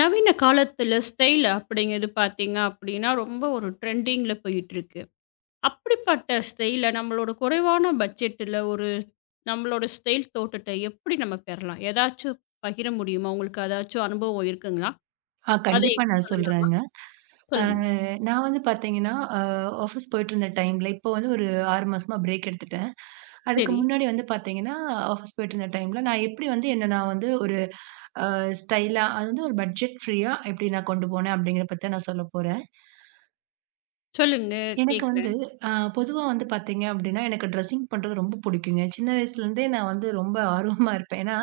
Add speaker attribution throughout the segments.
Speaker 1: நவீன காலத்துல ஸ்டைல் அப்படிங்கிறது பார்த்தீங்க அப்படின்னா, ரொம்ப ஒரு ட்ரெண்டிங்கில போயிட்டுருக்கு. அப்படிப்பட்ட ஸ்டைல நம்மளோட குறைவான பட்ஜெட்டில ஒரு நம்மளோட ஸ்டைல் தோற்றத்த எப்படி நம்ம பெறலாம்? ஏதாச்சும் பகிர முடியுமா? உங்களுக்கு ஏதாச்சும் அனுபவம் இருக்குங்களா?
Speaker 2: ஆ
Speaker 1: அத
Speaker 2: கண்டிப்பா
Speaker 1: என்கிட்ட
Speaker 2: நான்
Speaker 1: சொல்லுங்க.
Speaker 2: சொல்றேங்க. அ
Speaker 1: சொல்லுங்க.
Speaker 2: நான் வந்து பார்த்தீங்கன்னா, ஆஃபீஸ் போயிட்டுருந்த டைம்ல இப்போ வந்து ஒரு 6 மாசமா பிரேக் எடுத்துட்டேன். அதுக்கு
Speaker 1: சரி.
Speaker 2: முன்னாடி வந்து பார்த்தீங்கன்னா, ஆஃபீஸ் போயிட்டுருந்த டைம்ல நான் எப்படி வந்து என்ன நான் வந்து ஒரு அ ஸ்டைலா அது வந்து ஒரு பட்ஜெட் ஃப்ரீயா எப்படி நான் கொண்டு போனேன் அப்படிங்கிறத பத்தி தான் நான் சொல்லப்போறேன்.
Speaker 1: சொல்லுங்க,
Speaker 2: எனக்கு வந்து
Speaker 1: கேட்கிறேன்.
Speaker 2: அ பொதுவா வந்து பார்த்தீங்க அப்படின்னா, எனக்கு ட்ரெஸ்ஸிங் பண்றது ரொம்ப புடிக்குங்க. சின்ன வயசுலேருந்தே நான் வந்து ரொம்ப ஆர்வமா இருப்பேன். ஏன்னா,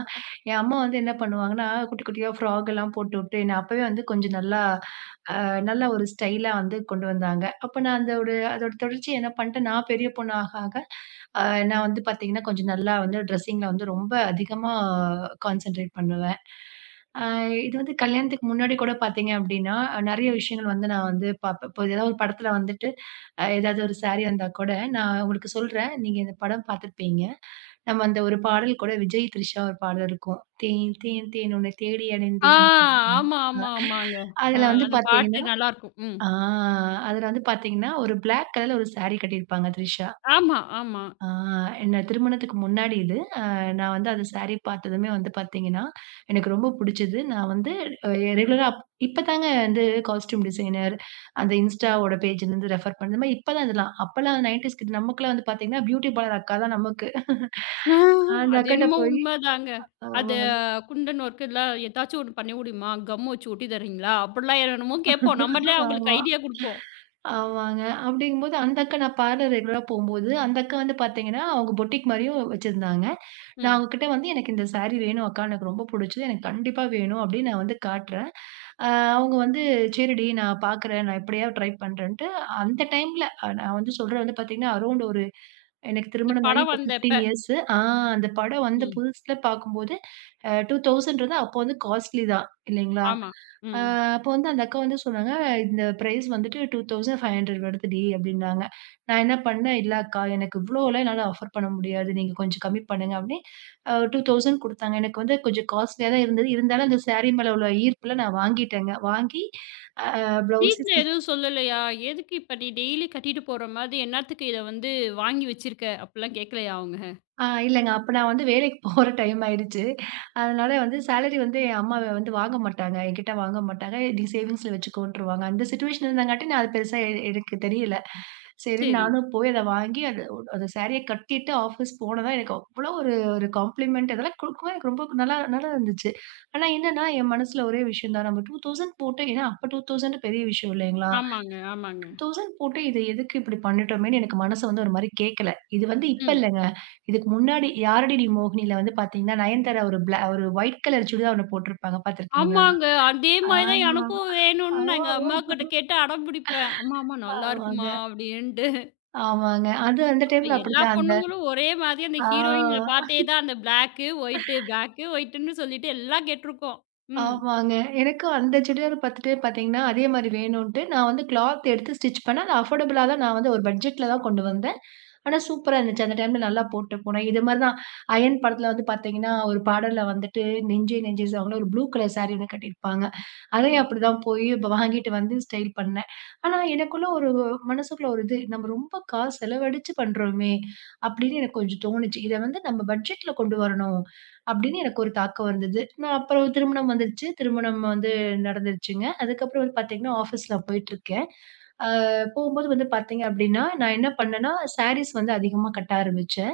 Speaker 2: என் அம்மா வந்து என்ன பண்ணுவாங்கன்னா, குட்டி குட்டியா ஃப்ராக் எல்லாம் போட்டுவுட்டு, என்ன அப்பவே வந்து கொஞ்சம் நல்லா நல்ல ஒரு ஸ்டைலா வந்து கொண்டு வந்தாங்க. அப்ப நான் அந்த ஒரு அதோட தொடர்ச்சி என்ன பண்ணிட்டேன், நான் பெரிய பொண்ணு ஆக ஆக, அ நான் வந்து பார்த்தீங்கன்னா, கொஞ்சம் நல்லா வந்து ட்ரெஸ்ஸிங்கில வந்து ரொம்ப அதிகமா கான்சன்ட்ரேட் பண்ணுவேன். அ இது வந்து கல்யாணத்துக்கு முன்னாடி கூட பார்த்தீங்க அப்டின்னா, நெறைய விஷயங்கள் வந்து நான் வந்து பார்ப்பேன். இப்போ ஏதாவது ஒரு படத்துல வந்துட்டு, ஏதாவது ஒரு சாரி வந்தா கூட, நான் உங்களுக்கு சொல்றேன். நீங்க இந்த படம் பார்த்துருப்பீங்க. நம்ம அந்த ஒரு பாடல் கூட விஜய், த்ரிஷா ஒரு பாடல் இருக்கும். தேன் தேன் தேன் உன்னை தேடி
Speaker 1: ஆ
Speaker 2: அடைந்தேன்.
Speaker 1: ஆமா, ஆமா, ஆமாங்க. அ
Speaker 2: அதுல வந்து
Speaker 1: அந்த பாட்டு
Speaker 2: பார்த்தீங்கன்னா
Speaker 1: நல்லாருக்கும். ம்.
Speaker 2: ஆ அதுல வந்து பாத்தீங்கன்னா, ஒரு பிளாக் கலர்ல ஒரு சாரி கட்டியிருப்பாங்க த்ரிஷா.
Speaker 1: ஆமா, ஆமா.
Speaker 2: ஆ என்ன திருமணத்துக்கு முன்னாடி இது. நான் வந்து அந்த சாரி பாத்ததுமே வந்து பாத்தீங்கன்னா, எனக்கு ரொம்ப புடிச்சது. நான் வந்து அ ரெகுலரா இப்பதாங்க வந்து காஸ்டியூம் டிசைனர், அந்த இன்ஸ்டாவோட பேஜ்லருந்து ரெஃபர் பண்ண இந்த மாரி இப்பதான் இதெல்லாம். அப்பலாம் 90ஸ் கிட் நமக்குலாம் வந்து பாத்தீங்கன்னா, பியூட்டி பார்லர் அக்கா தான் நமக்கு.
Speaker 1: ஆ
Speaker 2: அந்த
Speaker 1: அது
Speaker 2: அக்காட்ட
Speaker 1: என்னமோ
Speaker 2: போய்
Speaker 1: உண்மதாங்க. அத
Speaker 2: ஆமாங்க.
Speaker 1: குண்டன் ஒர்க்குல ஏதாச்சும் ஒண்ணு பண்ண முடியுமா? கம் வச்சு ஒட்டி தர்றீங்களா? அப்படிலாம் என்னென்னமோ கேட்போம். நம்மளே அவங்களுக்கு
Speaker 2: ஆமா.
Speaker 1: ஐடியா குடுப்போம்.
Speaker 2: ஆமாங்க. அப்படிங்கும்போது அந்த அக்கா நான் பார்லர் ரெகுலரா போம்போது, அந்த அக்கா வந்து பாத்தீங்கன்னா, அவங்க பொட்டிக் மாரியும் வச்சிருந்தாங்க. நான்
Speaker 1: ம்.
Speaker 2: அவங்ககிட்ட வந்து எனக்கு இந்த சாரி வேணும் அக்கா. எனக்கு ரொம்ப புடிச்சது. எனக்கு கண்டிப்பா வேணும் அப்படின்னு நான் வந்து காட்டுறேன். அ அவங்க வந்து சரிடி நான் பாக்குறேன். நான் எப்படியாவது ட்ரை பண்றேன்ட்டு அந்த டைம்ல நான் வந்து சொல்றது வந்து பாத்தீங்கன்னா, அரவுண்ட் ஒரு எனக்கு
Speaker 1: இந்த
Speaker 2: திருமணமாகி
Speaker 1: படம்
Speaker 2: இப்ப
Speaker 1: வந்தப்ப.
Speaker 2: 15 இயர்ஸ். ஆ அந்த படம் வந்த
Speaker 1: ம்.
Speaker 2: புதுசுல பாக்கும்போது 2000 வந்து அப்போ வந்து காஸ்ட்லி தான் இல்லைங்களா?
Speaker 1: ஆமா.
Speaker 2: அ
Speaker 1: ம்.
Speaker 2: அப்போ வந்து அந்த அக்கா வந்து சொன்னாங்க, "இந்த பிரைஸ் வந்துட்டு 2500 வருதுடி" அப்படின்னாங்க. நான் என்ன பண்ணேன், "இல்ல அக்கா எனக்கு இவ்ளோலாம் என்னால ஆஃபர் பண்ண முடியாது. நீங்க கொஞ்சம் கம்மி பண்ணுங்க" அப்படின்னு 2000 குடுத்தாங்க. எனக்கு வந்து கொஞ்சம் காஸ்ட்லியா தான் இருந்தது. இருந்தாலும் அந்த சாரி மேல உள்ள ஈர்ப்புல நான் வாங்கிட்டேங்க. வாங்கி அ ப்ளவுஸு
Speaker 1: வீட்ல
Speaker 2: ஸ்டிச்
Speaker 1: எதுவும் சொல்லலையா? எதுக்கு இப்ப நீ டெய்லி கட்டிட்டு போற மாதிரி என்னாத்துக்கு இத வந்து வாங்கி வச்சிருக்க? அப்படிலாம் கேட்கலையா அவங்க?
Speaker 2: இல்லங்க. அப்ப நான் வந்து வேலைக்கு போற டைம் ஆயிடுச்சு. அதனால வந்து சேலரி வந்து என் அம்மா வந்து வாங்க மாட்டாங்க. என்கிட்ட வாங்க மாட்டாங்க. "நீ சேவிங்ஸ்ல வச்சுக்கோன்ருவாங்க." அந்த சிச்சுவேஷன் இருந்தங்காட்டி நான் அது பெருசா எனக்கு தெரியல. சரின்னு
Speaker 1: சரி.
Speaker 2: நானும் போய் அத வாங்கி அது அந்த சாரிய கட்டிட்டு ஆஃபீஸ் போனதா எனக்கு அவ்ளோ ஒரு ஒரு காம்ப்ளிமெண்ட் இதெல்லாம் குடுக்கவும் எனக்கு ரொம்ப நல்லா நல்லா இருந்துச்சு. ஆனா என்னன்னா, என் மனசுல ஒரே விஷயம் தான். நம்ம 2000 போட்டு ஏன்னா அப்ப 2000 பெரிய விஷயம் இல்லைங்களா?
Speaker 1: ஆமாங்க, ஆமாங்க.
Speaker 2: 2000 போட்டு இது எதுக்கு இப்படி பண்ணிட்டோமேன்னு எனக்கு மனசு வந்து ஒரு மாரி கேட்கல. இது வந்து இப்ப
Speaker 1: ம்.
Speaker 2: இல்லங்க. இதுக்கு முன்னாடி "யாரடி நீ மோகினில" வந்து பார்த்தீங்கன்னா, நயன்தாரா ஒரு ஒயிட் கலர் சுடிதார் ஒண்ணு போட்டிருப்பாங்க பார்த்திருக்கீங்களா?
Speaker 1: ஆமாங்க. அதே
Speaker 2: ஆ.
Speaker 1: மாரி தான் எனக்கும் வேணும்னு நான் எங்க
Speaker 2: ஓ!
Speaker 1: அம்மாகிட்ட கேட்டு அடம் பிடிப்பேன். அம்மா, அம்மா
Speaker 2: ஆமாங்க.
Speaker 1: நல்லாருக்குமா? அப்படின்ட்டு.
Speaker 2: ஆமாங்க. அது அந்த
Speaker 1: அப்ப
Speaker 2: டைம்ல
Speaker 1: எல்லா
Speaker 2: அப்படிதான் அந்த
Speaker 1: பொண்ணுங்களும் ஒரே மாதிரி அந்த ஹீரோயின்ல
Speaker 2: ஆ.
Speaker 1: பார்த்தே தான் அந்த பிளாக்கு, ஒயிட்டு, பிளாக்கு, ஒயிட்டுன்னு சொல்லிட்டு எல்லாம் கேட்டுருக்கோம். ம்,
Speaker 2: ஆமாங்க. எனக்கும் அந்த சுடிதார் பாத்துட்டு பாத்தீங்கன்னா, அதே மாரி வேணுன்ட்டு நான் வந்து கிளாத் எடுத்து ஸ்டிச் பண்ணேன். அது அஃபோர்டபுளா தான் நான் வந்து ஒரு பட்ஜெட்ல தான் கொண்டு வந்தேன். ஆனா சூப்பரா இருந்துச்சு. அந்த டைம்ல நல்லா போட்டு போனேன். இது மாரி தான் அயன் படத்துல வந்து பாத்தீங்கன்னா, ஒரு பாடல்ல வந்துட்டு நெஞ்சே நெஞ்சே சாங்ல ஒரு ப்ளூ கலர் சாரி ஒண்ணு கட்டியிருப்பாங்க. அதையும்
Speaker 1: ம்.
Speaker 2: அப்படிதான் போய் இப்ப வாங்கிட்டு வந்து ஸ்டைல் பண்ணேன். ஆனா எனக்குள்ள ஒரு மனசுக்குள்ள ஒரு இது, "நம்ம ரொம்ப காசு செலவழிச்சு பண்றோமே!" அப்படின்னு எனக்கு கொஞ்சம் தோணுச்சு. இத வந்து நம்ம பட்ஜெட்ல கொண்டு வரணும். அப்படின்னு எனக்கு ஒரு தாக்கம் வந்தது. நான் அப்புறம் திருமணம் வந்துருச்சு. திருமணம் வந்து நடந்துருச்சுங்க. அதுக்கப்புறம் வந்து பார்த்தீங்கன்னா, ஆஃபீஸ் நான் போயிட்டுருக்கேன். அ போகும்போது வந்து பார்த்தீங்க அப்படின்னா, நான் என்ன பண்ணேன்னா, சாரீஸ் வந்து அதிகமா கட்ட ஆரம்பிச்சேன்.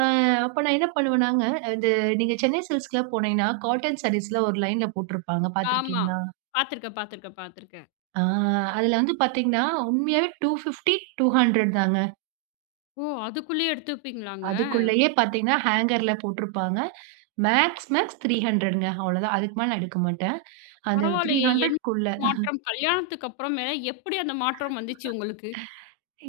Speaker 2: அ அப்ப நான் என்ன பண்ணுவேனாங்க, இந்த நீங்க சென்னை சில்க்ஸ்லாம் போனீங்கன்னா, காட்டன் சாரீஸ்லாம் ஒரு லைன்ல போட்டிருப்பாங்க.
Speaker 1: ஆமா.
Speaker 2: பார்த்துருக்கீங்களா?
Speaker 1: பார்த்துருக்கேன், பார்த்துருக்கேன், பார்த்துருக்கேன்.
Speaker 2: ஆ அதில வந்து பார்த்தீங்கன்னா, உண்மையாவே 250, 200 தாங்க.
Speaker 1: ஓ! அதுக்குள்ளயே எடுத்து வைப்பீங்களாங்க?
Speaker 2: அதுக்குள்ளயே பார்த்தீங்கன்னா, ஹேங்கர்ல போட்டிருப்பாங்க. மேக்ஸ், மேக்ஸ் 300ங்க அவ்வளோதான். அதுக்கு மேல நான் எடுக்க மாட்டேன். அந்த
Speaker 1: பரவாயில்லையே! என்ன
Speaker 2: 300க்குள்ள.
Speaker 1: ஒரு மாற்றம்? கல்யாணத்துக்கு அப்புறமே எப்படி அந்த மாற்றம் வந்துச்சு உங்களுக்கு?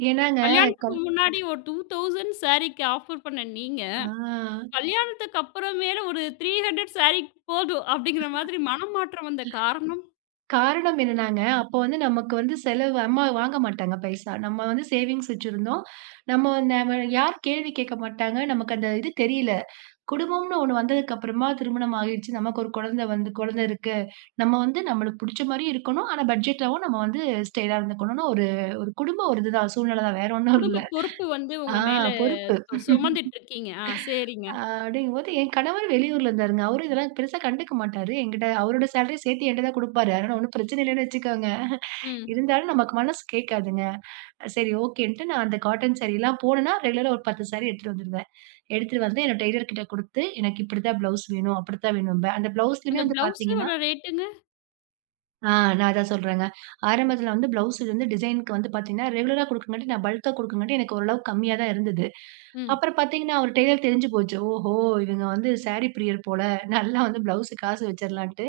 Speaker 2: ஏன்னாங்க,
Speaker 1: கல்யாணத்துக்கு
Speaker 2: கல்
Speaker 1: முன்னாடி ஒரு 2000 சாரீக்கு ஆஃபர் பண்ண நீங்க,
Speaker 2: ஆ
Speaker 1: கல்யாணத்துக்கு அப்புறமேல ஒரு 300 சாரீ போதும் அப்படிங்கிற மாதிரி மனமாற்றம் வந்த காரணம்,
Speaker 2: காரணம் என்னன்னாங்க, அப்போ வந்து நமக்கு வந்து செலவு அம்மா வாங்க மாட்டாங்க பைசா. நம்ம வந்து சேவிங்ஸ் வச்சிருந்தோம். நம்ம யாரும் கேள்வி கேட்க மாட்டாங்க. நமக்கு அந்த இது தெரியல. குடும்பம்னு ஒண்ணு வந்ததுக்கப்புறமா திருமணம் ஆகிடுச்சு. நமக்கு ஒரு குழந்தை வந்து குழந்தை இருக்கு. நம்ம வந்து நம்மளுக்கு புடிச்ச மாரியும் இருக்கணும். ஆனா பட்ஜெட்லவும் நம்ம வந்து ஸ்டைலா இருந்துக்கணும்னு ஒரு ஒரு குடும்ப ஒரு இதுதான் சூழ்நிலை தான். வேற ஒண்ணும்
Speaker 1: குடும்ப
Speaker 2: இல்ல.
Speaker 1: பொறுப்பு வந்து உங்க
Speaker 2: ஆ
Speaker 1: மேல
Speaker 2: பொறுப்பு.
Speaker 1: சுமந்துட்டு இருக்கீங்க. ஆ சரிங்க.
Speaker 2: அ அப்படிங்கும்போது என் கணவர் வெளியூர்ல இருந்தாருங்க. அவரு இதெல்லாம் பெருசா கண்டுக்க மாட்டாரு. என்கிட்ட அவரோட சேலரிய சேர்த்து என்ட்ட தான் குடுப்பாரு. அதனால ஒண்ணும் பிரச்சனை இல்லன்னு வச்சுக்கோங்க.
Speaker 1: ம்.
Speaker 2: இருந்தாலும் நமக்கு மனசு கேட்காதுங்க. சரி ஓகேன்ட்டு நான் அந்த காட்டன் சாரீலாம் போனேன்னா, ரெகுலரா ஒரு 10 சாரீ எடுத்துட்டு வந்துருவேன். எடுத்துட்டு வந்து என்னோட டெய்லர் கிட்ட குடுத்து, எனக்கு இப்படித்தான் ப்ளவுஸ் வேணும், அப்படித்தான் வேணும்பேன். அந்த ப்ளவுஸ்லயுமே
Speaker 1: அந்த
Speaker 2: வந்து பார்த்தீங்கன்னா
Speaker 1: பிளவுஸோட ரேட்டுங்க?
Speaker 2: ஆ நான் அதான் சொல்றேங்க. ஆரம்பத்துல வந்து ப்ளவுஸ் வந்து டிசைனுக்கு வந்து பார்த்தீங்கன்னா, ரெகுலரா குடுக்கங்காட்டி நான் பல்க்கா குடுக்கங்காட்டி எனக்கு ஓரளவு கம்மியா தான் இருந்தது.
Speaker 1: ம்.
Speaker 2: அப்புறம் பார்த்தீங்கன்னா, அவரு டெய்லர் தெரிஞ்சு போச்சு. ஓஹோ! இவங்க வந்து சாரீ பிரியர் போல. நல்லா வந்து ப்ளவுஸு காசு வச்சிரலான்ட்டு,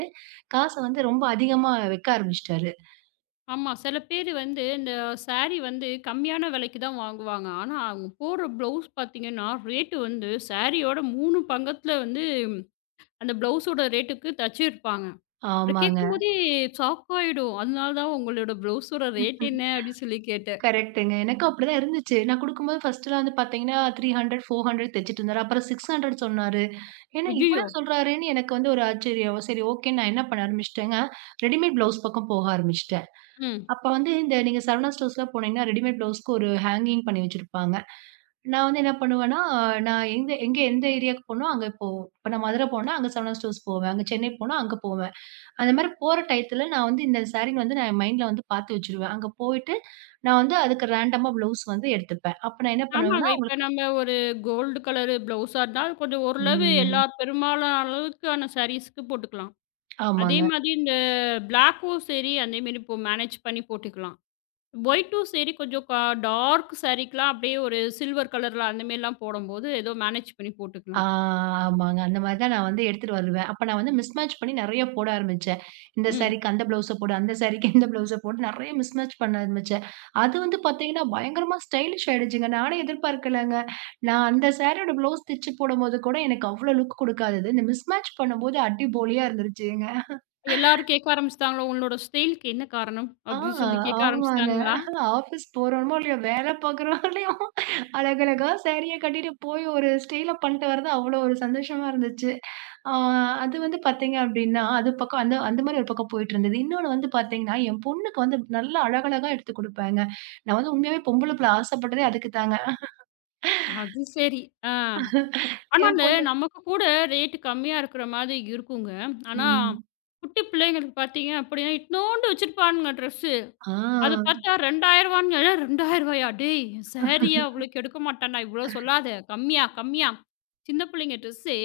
Speaker 2: காச வந்து ரொம்ப அதிகமா வைக்க ஆரம்பிச்சுட்டாரு.
Speaker 1: ஆமா. சில பேரு வந்து இந்த சாரி வந்து கம்மியான விலைக்கு தான் வாங்குவாங்க. ஆனா, அவங்க போடுற பிளவுஸ் பார்த்தீங்கன்னா, ரேட்டு வந்து சாரியோட 3 பங்கத்துல வந்து அந்த பிளவுஸோட ரேட்டுக்கு தச்சிருப்பாங்க. அத
Speaker 2: ஆமாங்க.
Speaker 1: கேட்கும்போதே ஷாக் ஆயிடும். அதனால தான் உங்களோட பிளவுஸோட ரேட் என்ன? அப்படின்னு சொல்லி கேட்டேன்.
Speaker 2: கரெக்ட்டுங்க. எனக்கும் அப்படிதான் இருந்துச்சு. நான் குடுக்கும்போது ஃபர்ஸ்ட்லாம் வந்து பார்த்தீங்கன்னா, 300, 400 தச்சுட்டு இருந்தாரு. அப்புறம் 600 சொன்னாரு. ஏன்னா இவ்வளோ
Speaker 1: ஐய்யயோ!
Speaker 2: சொல்றாரேன்னு எனக்கு வந்து ஒரு ஆச்சரியம். சரி ஓகேன்னு நான் என்ன பண்ண ஆரம்பிச்சுட்டேங்க, ரெடிமேட் ப்ளவுஸ் பக்கம் போக ஆரம்பிச்சுட்டேன்.
Speaker 1: ம்.
Speaker 2: அப்ப வந்து இந்த நீங்க சரவணா ஸ்டோர்ஸ்லாம் போனீங்கன்னா, ரெடிமேட் ப்ளவுஸ்க்கு ஒரு ஹேங்கிங் பண்ணி வச்சிருப்பாங்க. நான் வந்து என்ன பண்ணுவேன்னா, நான் எங்க எங்க எந்த ஏரியாவுக்கு போனோ அங்க இப்போ இப்ப நான் மதுரை போனா, அங்க சரவணா ஸ்டோர்ஸ் போவேன். அங்க சென்னை போனா அங்க போவேன். அந்த மாரி போற டயத்துல நான் வந்து இந்த சாரீன்னு வந்து நான் என் மைண்ட்ல வந்து பாத்து வச்சுருவேன். அங்க போயிட்டு நான் வந்து அதுக்கு ரேண்டமா ப்ளவுஸ் வந்து எடுத்துப்பேன். அப்ப நான் என்ன
Speaker 1: ஆமாங்க.
Speaker 2: பண்ணுவேன்னா,
Speaker 1: இப்ப
Speaker 2: உங்களுக்கு
Speaker 1: நம்ம ஒரு கோல்டு கலரு பிளவுஸா இருந்தா, அது கொஞ்சம் ஓரளவு எல்லா
Speaker 2: ம்.
Speaker 1: பெரும்பாலான அளவுக்கான சாரீஸ்க்கு போட்டுக்கலாம். அதே
Speaker 2: ஆமாங்க.
Speaker 1: மாதிரி இந்த பிளாக்கும் சரி, அதே மாரி இப்போ மேனேஜ் பண்ணி போட்டுக்கலாம். ஒயிட்டும் சரி, கொஞ்சம் டார்க் சாரீக்கெல்லாம் அப்படியே ஒரு சில்வர் கலர்ல அந்த மாரிலாம் போடம்போது, ஏதோ மேனேஜ் பண்ணி
Speaker 2: ஆ
Speaker 1: போட்டுக்கலாம்.
Speaker 2: ஆமாங்க. அந்த மாரி தான் நான் வந்து எடுத்துட்டு வருவேன். அப்ப நான் வந்து மிஸ்மேட்ச் பண்ணி நெறைய போட ஆரம்பிச்சேன். இந்த
Speaker 1: ம்.
Speaker 2: சாரீக்கு அந்த ப்ளவுஸ போடு, அந்த சாரீக்கு இந்த ப்ளவுஸ போட்டு நெறைய மிஸ்மேட்ச் பண்ண ஆரம்பிச்சேன். அது வந்து பாத்தீங்கன்னா, பயங்கரமா ஸ்டைலிஷ் ஆயிடுச்சுங்க. நானே எதிர்பார்க்கலங்க. நான் அந்த சாரியோட ப்ளவுஸ் தச்சு போடும்போது கூட எனக்கு அவ்ளோ லுக் குடுக்காதது. இந்த மிஸ்மேட்ச் பண்ணும்போது அடிபோலியா இருந்துருச்சுங்க.
Speaker 1: எல்லாரும் கேட்க ஆரம்பிச்சுட்டாங்களா, "உங்களோட ஸ்டைலுக்கு என்ன காரணம்?"
Speaker 2: ஆ,
Speaker 1: அப்படின்னு சொல்லி கேட்க
Speaker 2: ஆமாங்க.
Speaker 1: ஆரம்பிச்சுட்டாங்களா?
Speaker 2: ஆஃபீஸ் போறோமோ இல்லையோ, வேலை பார்க்குறோமோ இல்லையோ, அழகழகா சாரிய கட்டிட்டு போய் ஒரு ஸ்டைலா பண்ணிட்டு வர்றது அவ்வளோ ஒரு சந்தோஷமா இருந்துச்சு. ஆ அது வந்து பார்த்தீங்க அப்டின்னா, அது பக்கம் அந்த அந்த மாரி ஒரு பக்கம் போயிட்டுருந்தது. இன்னொன்னு வந்து பார்த்தீங்கன்னா, என் பொண்ணுக்கு வந்து நல்லா அழகழகா எடுத்து குடுப்பேங்க. நான் வந்து உண்மையாவே பொம்பள புள்ள ஆசைப்பட்டதே அதுக்கு தாங்க.
Speaker 1: அது சரி. ஆ. ஆனா
Speaker 2: என்
Speaker 1: அந்த
Speaker 2: பொண்ணு
Speaker 1: நமக்கு கூட ரேட் கம்மியா இருக்கிற மாதிரி இருக்குங்க. ஆனா,
Speaker 2: ம்.
Speaker 1: குட்டி பிள்ளைங்களுக்கு பார்த்தீங்க அப்படின்னா, இத்துணூண்டு வச்சிருப்பானுங்க ட்ரெஸ்.
Speaker 2: ஆ
Speaker 1: அது பார்த்தா ரூ. 2000 ஏ ரூ. 2000 டேய்! சாரியா அவ்வளோக்கு எடுக்க மாட்டான்டா, இவ்வளோ சொல்லாத. கம்மியா, கம்மியா. சின்ன புள்ளைங்க ட்ரெஸ்ஸு ரூ.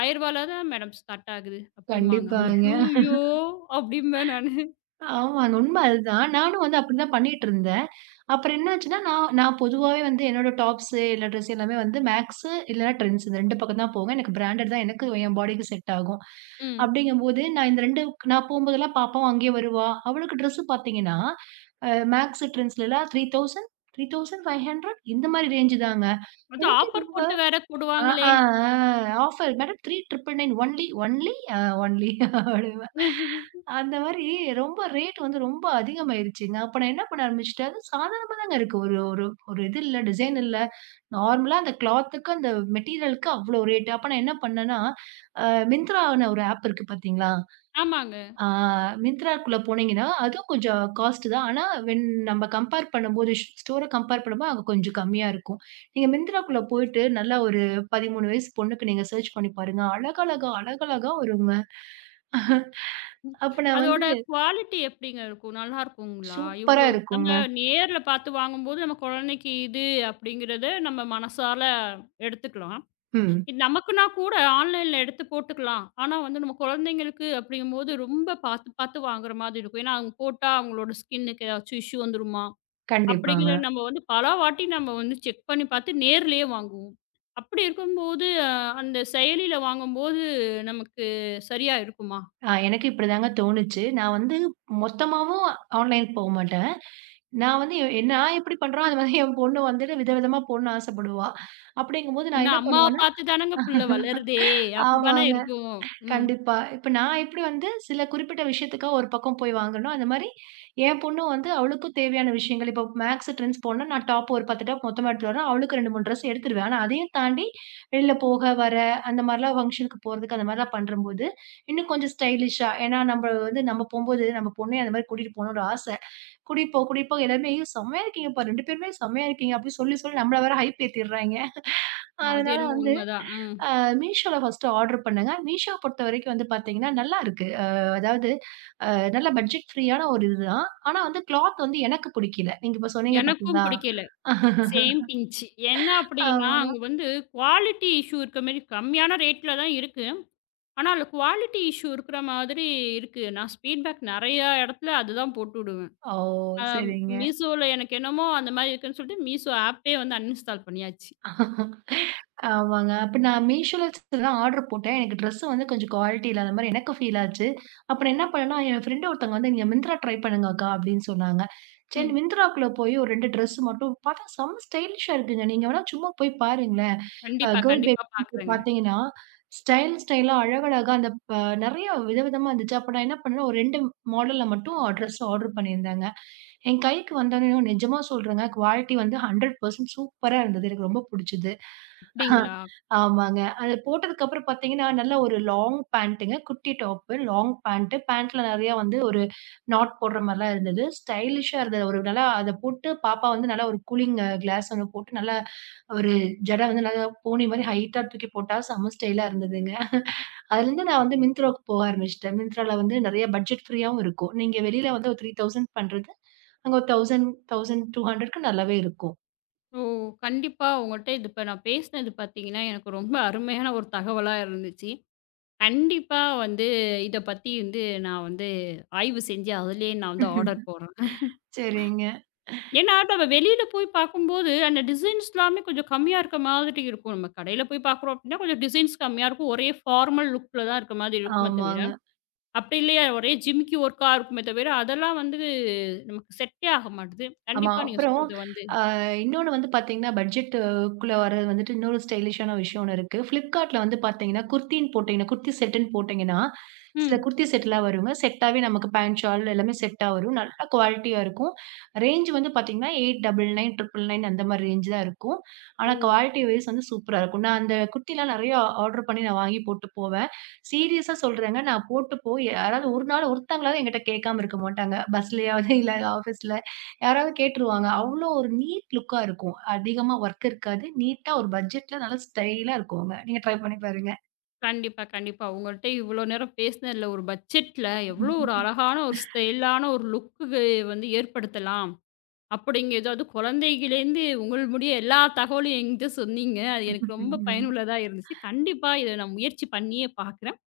Speaker 1: 1000ல தான் மேடம் ஸ்டார்ட் ஆகுது அப்டிம்பாங்க.
Speaker 2: கண்டிப்பாங்க.
Speaker 1: ஐய்யய்யோ! அப்டிம்பேன் நானு.
Speaker 2: ஆமாங்க. உண்ம அதுதான். நானும் வந்து அப்டிதான் பண்ணிட்டுருந்தேன். அப்புறம் என்னாச்சுன்னா, நான் நான் பொதுவாவே வந்து என்னோட டாப்ஸு, இல்ல ட்ரெஸ் எல்லாமே வந்து மேக்ஸு இல்லன்னா ட்ரெண்ட்ஸ் இந்த 2 பக்கம் தான் போவேன். எனக்கு பிராண்டட் தான் எனக்கு என் பாடிக்கு செட் ஆகும்.
Speaker 1: ம்.
Speaker 2: அப்படிங்கும்போது, நான் இந்த 2 நான் போம்போதெல்லாம் பாப்பாவும் அங்கேயே வருவா. அவளுக்கு ட்ரெஸ் பார்த்தீங்கன்னா, மேக்ஸு, ட்ரெண்ட்ஸ்லலாம் 3000 3500 இந்த மாரி ரேஞ்சு தாங்க.
Speaker 1: அதும்
Speaker 2: எனக்கே
Speaker 1: ஆஃபர்
Speaker 2: ரொம்ப
Speaker 1: போட்டு வேற
Speaker 2: ஆ,
Speaker 1: போடுவாங்களே.
Speaker 2: ஆ, ஆ offer madam 3999 only only uh only அந்த மாரி ரொம்ப ரேட் வந்து ரொம்ப அதிகமாயிருச்சுங்க. அப்ப நான் என்ன பண்ண ஆரம்பிச்சுட்டேன், அது சாதாரணமா தாங்க இருக்கு. ஒரு ஒரு ஒரு இது இல்ல, டிசைன் இல்ல. நார்மலா அந்த கிளாத்துக்கு, அந்த மெட்டீரியலுக்கு அவ்ளோ ரேட். அப்ப நான் என்ன பண்ணேன்னா, அ மிந்த்ரான்னு ஒரு ஆப் இருக்கு பார்த்தீங்களா?
Speaker 1: ஆமாங்க.
Speaker 2: ஆ மிந்த்ராக்குள்ள போனீங்கன்னா, அதுவும் கொஞ்சம் காஸ்ட் தான். ஆனா நம்ம கம்பேர் பண்ணும்போது, ஸ்டோர கம்பேர் பண்ணும்போது அங்க கொஞ்சம் கம்மியா இருக்கும். நீங்க மிந்த்ராக்குள்ள போயிட்டு, நல்லா ஒரு 13 வயசு பொண்ணுக்கு நீங்க சர்ச் பண்ணி பாருங்க. அழகழகா, அழகழகா வருங்க. அப்ப நான் வந்து
Speaker 1: அதோட குவாலிட்டி எப்டிங்க இருக்கும்? நல்லா இருக்குங்களா?
Speaker 2: சூப்பரா
Speaker 1: இவ்ளோ நம்ம
Speaker 2: இருக்குங்க.
Speaker 1: நேர்ல பார்த்து வாங்கும்போது, நம்ம குழந்தைக்கு இது அப்டிங்கிறத நம்ம மனசால எடுத்துக்கலாம்.
Speaker 2: ம்.
Speaker 1: இது நமக்குன்னா கூட ஆன்லைன்ல எடுத்து போட்டுக்கலாம். ஆனா வந்து நம்ம குழந்தைங்களுக்கு அப்படிங்கும்போது ரொம்ப பார்த்து, பார்த்து வாங்குற மாதிரி இருக்கும். ஏன்னா, அவங்க போட்டா அவங்களோட ஸ்கின்னுக்கு ஏதாச்சும் இஷ்யூ வந்துருமா? அப்படிங்கிற
Speaker 2: கண்டிப்பாங்க.
Speaker 1: நம்ம வந்து பலவாட்டி நம்ம வந்து செக் பண்ணி பார்த்து நேர்லயே வாங்குவோம். அப்படி இருக்கும்போது அந்த செயலியில வாங்கும்போது நமக்கு சரியா இருக்குமா?
Speaker 2: எனக்கு இப்படிதாங்க தோணுச்சு. நான் வந்து மொத்தமாவும் ஆன்லைனுக்கு போமாட்டேன். நான் வந்து நான் எப்படி பண்றோம், அது மாதிரி என் பொண்ணு வந்துட்டு விதவிதமா போடணும்னு ஆசைப்படுவா. அப்படிங்கும்போது நான்
Speaker 1: ஏன்னா
Speaker 2: என்ன
Speaker 1: அம்மாவ
Speaker 2: பண்ணுவேன்னா
Speaker 1: பார்த்து தானங்க புள்ள வளருதே! அப்படிதானே
Speaker 2: ஆமாங்க.
Speaker 1: இருக்கும். ம்.
Speaker 2: கண்டிப்பா. இப்ப நான் எப்படி வந்து சில குறிப்பிட்ட விஷயத்துக்காக ஒரு பக்கம் போய் வாங்கணும், அந்த மாரி என் பொண்ணும் வந்து அவளுக்கும் தேவையான விஷயங்கள், இப்போ மேக்ஸ் ட்ரெண்ட்ஸ் போடணும்னா, நான் டாப் ஒரு 10 டாப் மொத்தமா எடுத்துட்டு வரேன். அவளுக்கு 2, 3 ட்ரெஸ் எடுத்துருவேன். ஆனா அதையும் தாண்டி வெளில போக, வர அந்த மாரிலாம் ஃபங்ஷனுக்கு போறதுக்கு அந்த மாரிலாம் பண்றம்போது, இன்னும் கொஞ்சம் ஸ்டைலிஷா ஏன்னா நம்ம வந்து நம்ம போம்போது நம்ம பொண்ணையும் அந்த மாரி கூட்டிட்டு போகணும்னு ஆச. கூட்டிட்டு போக, கூட்டிட்டு போக எல்லாருமே, "ஐயோ! செம்மையா இருக்கீங்கப்பா! 2 பேருமே செம்மையா இருக்கீங்க" அப்படின்னு சொல்லி சொல்லி நம்மள வேற ஹைப் ஏத்திடுறாய்ங்க.
Speaker 1: அது
Speaker 2: அதனால
Speaker 1: என்னமோ
Speaker 2: வந்து
Speaker 1: உண்மதான். ம்.
Speaker 2: அ மீஷோல ஃபர்ஸ்ட்டு ஆர்டர் பண்ணேங்க. மீஷோ பொறுத்தவரைக்கும் வந்து பார்த்தீங்கன்னா, நல்லாருக்கு. அதாவது அ நல்ல பட்ஜெட் ஃப்ரீயான ஒரு இதுதான். ஆனா வந்து கிளாத் வந்து எனக்கு புடிக்கல. நீங்க இப்ப சொன்னீங்க
Speaker 1: எனக்கும்
Speaker 2: பார்த்தீங்களா?
Speaker 1: பிடிக்கல. Same pinch. என்ன அப்டின்னா,
Speaker 2: ஆமா.
Speaker 1: அங்க வந்து குவாலிட்டி இஷ்யூ இருக்க மாரி கம்மியான ரேட்ல தான் இருக்கு. ஆனா, அதுல குவாலிட்டி இஷ்யூ இருக்கிற மாதிரி இருக்கு. நான் ஃபீட்பேக் நெறைய இடத்துல அதுதான் போட்டுடுவேன்.
Speaker 2: ஓ!
Speaker 1: அ
Speaker 2: சரிங்க.
Speaker 1: மீஷோல எனக்கு என்னமோ அந்த மாரி இருக்குன்னு சொல்லிட்டு மீஷோ ஆப்பே வந்து அன்இன்ஸ்டால் பண்ணியாச்சு.
Speaker 2: ஆமாங்க. அப்ப நான் மீஷோல தான் ஆர்டர் போட்டேன். எனக்கு ட்ரெஸ் வந்து கொஞ்சம் குவாலிட்டி இல்லாத மாரி எனக்கு ஃபீல் ஆச்சு. அப்புறம் என்ன பண்ணேன்னா, என் ஃப்ரெண்ட் ஒருத்தவங்க வந்து "நீங்க மிந்த்ரா ட்ரை பண்ணுங்க அக்கா" அப்படின்னு சொன்னாங்க. சரி
Speaker 1: ம்.
Speaker 2: மிந்த்ராக்குள்ள போய் ஒரு 2 ட்ரெஸ் மட்டும் பார்த்தா செம்ம ஸ்டைலிஷா இருக்குங்க. நீங்க வேணா சும்மா போய் பாருங்களேன்.
Speaker 1: கண்டிப்பா,
Speaker 2: கேர்ல்
Speaker 1: கண்டிப்பா
Speaker 2: பேபிக்கு
Speaker 1: பாக்குறேங்க.
Speaker 2: பார்த்தீங்கன்னா, ஸ்டைலா அழகழகா அந்த நெறைய விதவிதமா இருந்துச்சு. அப்ப நான் என்ன பண்ணேன்னா, ஒரு 2 மாடல்ல மட்டும் ட்ரெஸ் ஆர்டர் பண்ணியிருந்தேங்க. என் கைக்கு வந்தோனே, நிஜமா சொல்றேங்க குவாலிட்டி வந்து 100% சூப்பரா இருந்தது. எனக்கு ரொம்ப புடிச்சது.
Speaker 1: அப்டிங்களா?
Speaker 2: ஆமாங்க. அது போட்டதுக்கப்புறம் பார்த்தீங்கன்னா, நல்ல ஒரு லாங் பேண்ட்டுங்க. குட்டி டாப்பு, லாங் பேண்ட்டு. பேண்ட்ல நெறையா வந்து ஒரு நாட் போடுற மாரிலாம் இருந்தது. ஸ்டைலிஷ்ஷா இருந்தது. ஒரு நல்லா அத போட்டு பாப்பா வந்து நல்லா ஒரு கூலிங் கிளாஸ் ஒண்ணு போட்டு, நல்லா ஒரு ஜட வந்து நல்லா போனி மாரி ஹைட்டா தூக்கி போட்டா செம்ம ஸ்டைலா இருந்ததுங்க. அதுலேருந்து நான் வந்து மிந்த்ராவுக்கு போக ஆரம்பிச்சுட்டேன். மிந்த்ரால வந்து நெறைய பட்ஜெட் ஃப்ரீயாவும் இருக்கும். நீங்க வெளியில வந்து ஒரு 3000 பண்றது, அங்க ஒரு 1000, 1200க்கு நல்லாவே இருக்கும்.
Speaker 1: ஓ! கண்டிப்பா உங்கள்ட்ட இது இப்ப நான் பேசினது பார்த்தீங்கன்னா, எனக்கு ரொம்ப அருமையான ஒரு தகவலா இருந்துச்சு. கண்டிப்பா வந்து இத பத்தி வந்து நான் வந்து ஆய்வு செஞ்சு அதிலேயே நான் வந்து ஆர்டர் போடுறேன்.
Speaker 2: சரிங்க.
Speaker 1: ஏன்னா, நம்ம வெளியில போய் பார்க்கும்போது, அந்த டிசைன்ஸ் எல்லாமே கொஞ்சம் கம்மியா இருக்க மாதிரி இருக்கும். நம்ம கடையில போய் பார்க்குறோம் அப்டின்னா, கொஞ்சம் டிசைன்ஸ் கம்மியா இருக்கும். ஒரே ஃபார்மல் லுக்ல தான் இருக்க மாதிரி இருக்குமே தவிர,
Speaker 2: ஆமாங்க.
Speaker 1: அப்டி இல்லையா ஒரே ஜிமிக்கி ஒர்க்கா இருக்குமே தவிர, அதெல்லாம் வந்து நமக்கு செட்டே ஆக மாட்டுது.
Speaker 2: ஆமா.
Speaker 1: கண்டிப்பா நீங்க
Speaker 2: அப்புறம்
Speaker 1: சொல்றது வந்து
Speaker 2: அ இன்னொன்னு வந்து பார்த்தீங்கன்னா, பட்ஜெட் க்குள்ள வர்றது வந்துட்டு இன்னொரு ஸ்டைலிஷான விஷயம் ஒண்ணு இருக்கு. Flipkartல வந்து பார்த்தீங்கன்னா, குர்தின்னு போட்டீங்கன்னா, குர்தி செட்டுன்னு போட்டீங்கன்னா, சில
Speaker 1: ம்.
Speaker 2: குர்தி செட்லாம் வருங்க. செட்டாவே நமக்கு பேண்ட், ஷால் எல்லாமே செட்டா வரும். நல்லா குவாலிட்டியா இருக்கும். ரேஞ்ச் வந்து பார்த்தீங்கன்னா, 899, 999 அந்த மாரி ரேஞ்ச் தான் இருக்கும். ஆனா
Speaker 1: ம்.
Speaker 2: குவாலிட்டி வைஸ் வந்து சூப்பரா இருக்கும். நான் அந்த குர்திலாம் நெறையா ஆர்டர் பண்ணி நான் வாங்கி போட்டு போவேன். சீரியஸா சொல்றேங்க. நான் போட்டு போய் யாராவது ஒரு நாள் ஒருத்தங்களாவது என்கிட்ட கேட்காம இருக்க மாட்டாங்க. பஸ்லயாவது இல்ல ஆஃபீஸ்ல யாராவது கேட்டுருவாங்க. அவ்ளோ ஒரு நீட் லுக்கா இருக்கும். அதிகமா வொர்க் இருக்காது. நீட்டா ஒரு பட்ஜெட்ல நல்லா ஸ்டைலா இருக்குங்க. நீங்க ட்ரை பண்ணி பாருங்க.
Speaker 1: கண்டிப்பா, கண்டிப்பா. உங்கள்ட்ட இவ்ளோ நேரம் பேசினதுல ஒரு பட்ஜெட்ல எவ்ளோ ஒரு அழகான ஒரு ஸ்டைலான ஒரு லுக்கு வந்து ஏற்படுத்தலாம். அப்படிங்க ஏதாவது குழந்தையிலேருந்து உங்கள் முடிய எல்லா தகவலும் என்கிட்ட சொன்னீங்க. அது எனக்கு ரொம்ப
Speaker 2: ம்.
Speaker 1: பயனுள்ளதா இருந்துச்சு. கண்டிப்பா இத நான் முயற்சி பண்ணியே பார்க்குறேன்.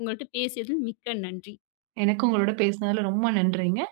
Speaker 1: உங்கள்ட்ட பேசியதில் மிக்க நன்றி.
Speaker 2: எனக்கும் உங்களோட பேசுனதுல ரொம்ப நன்றிங்க.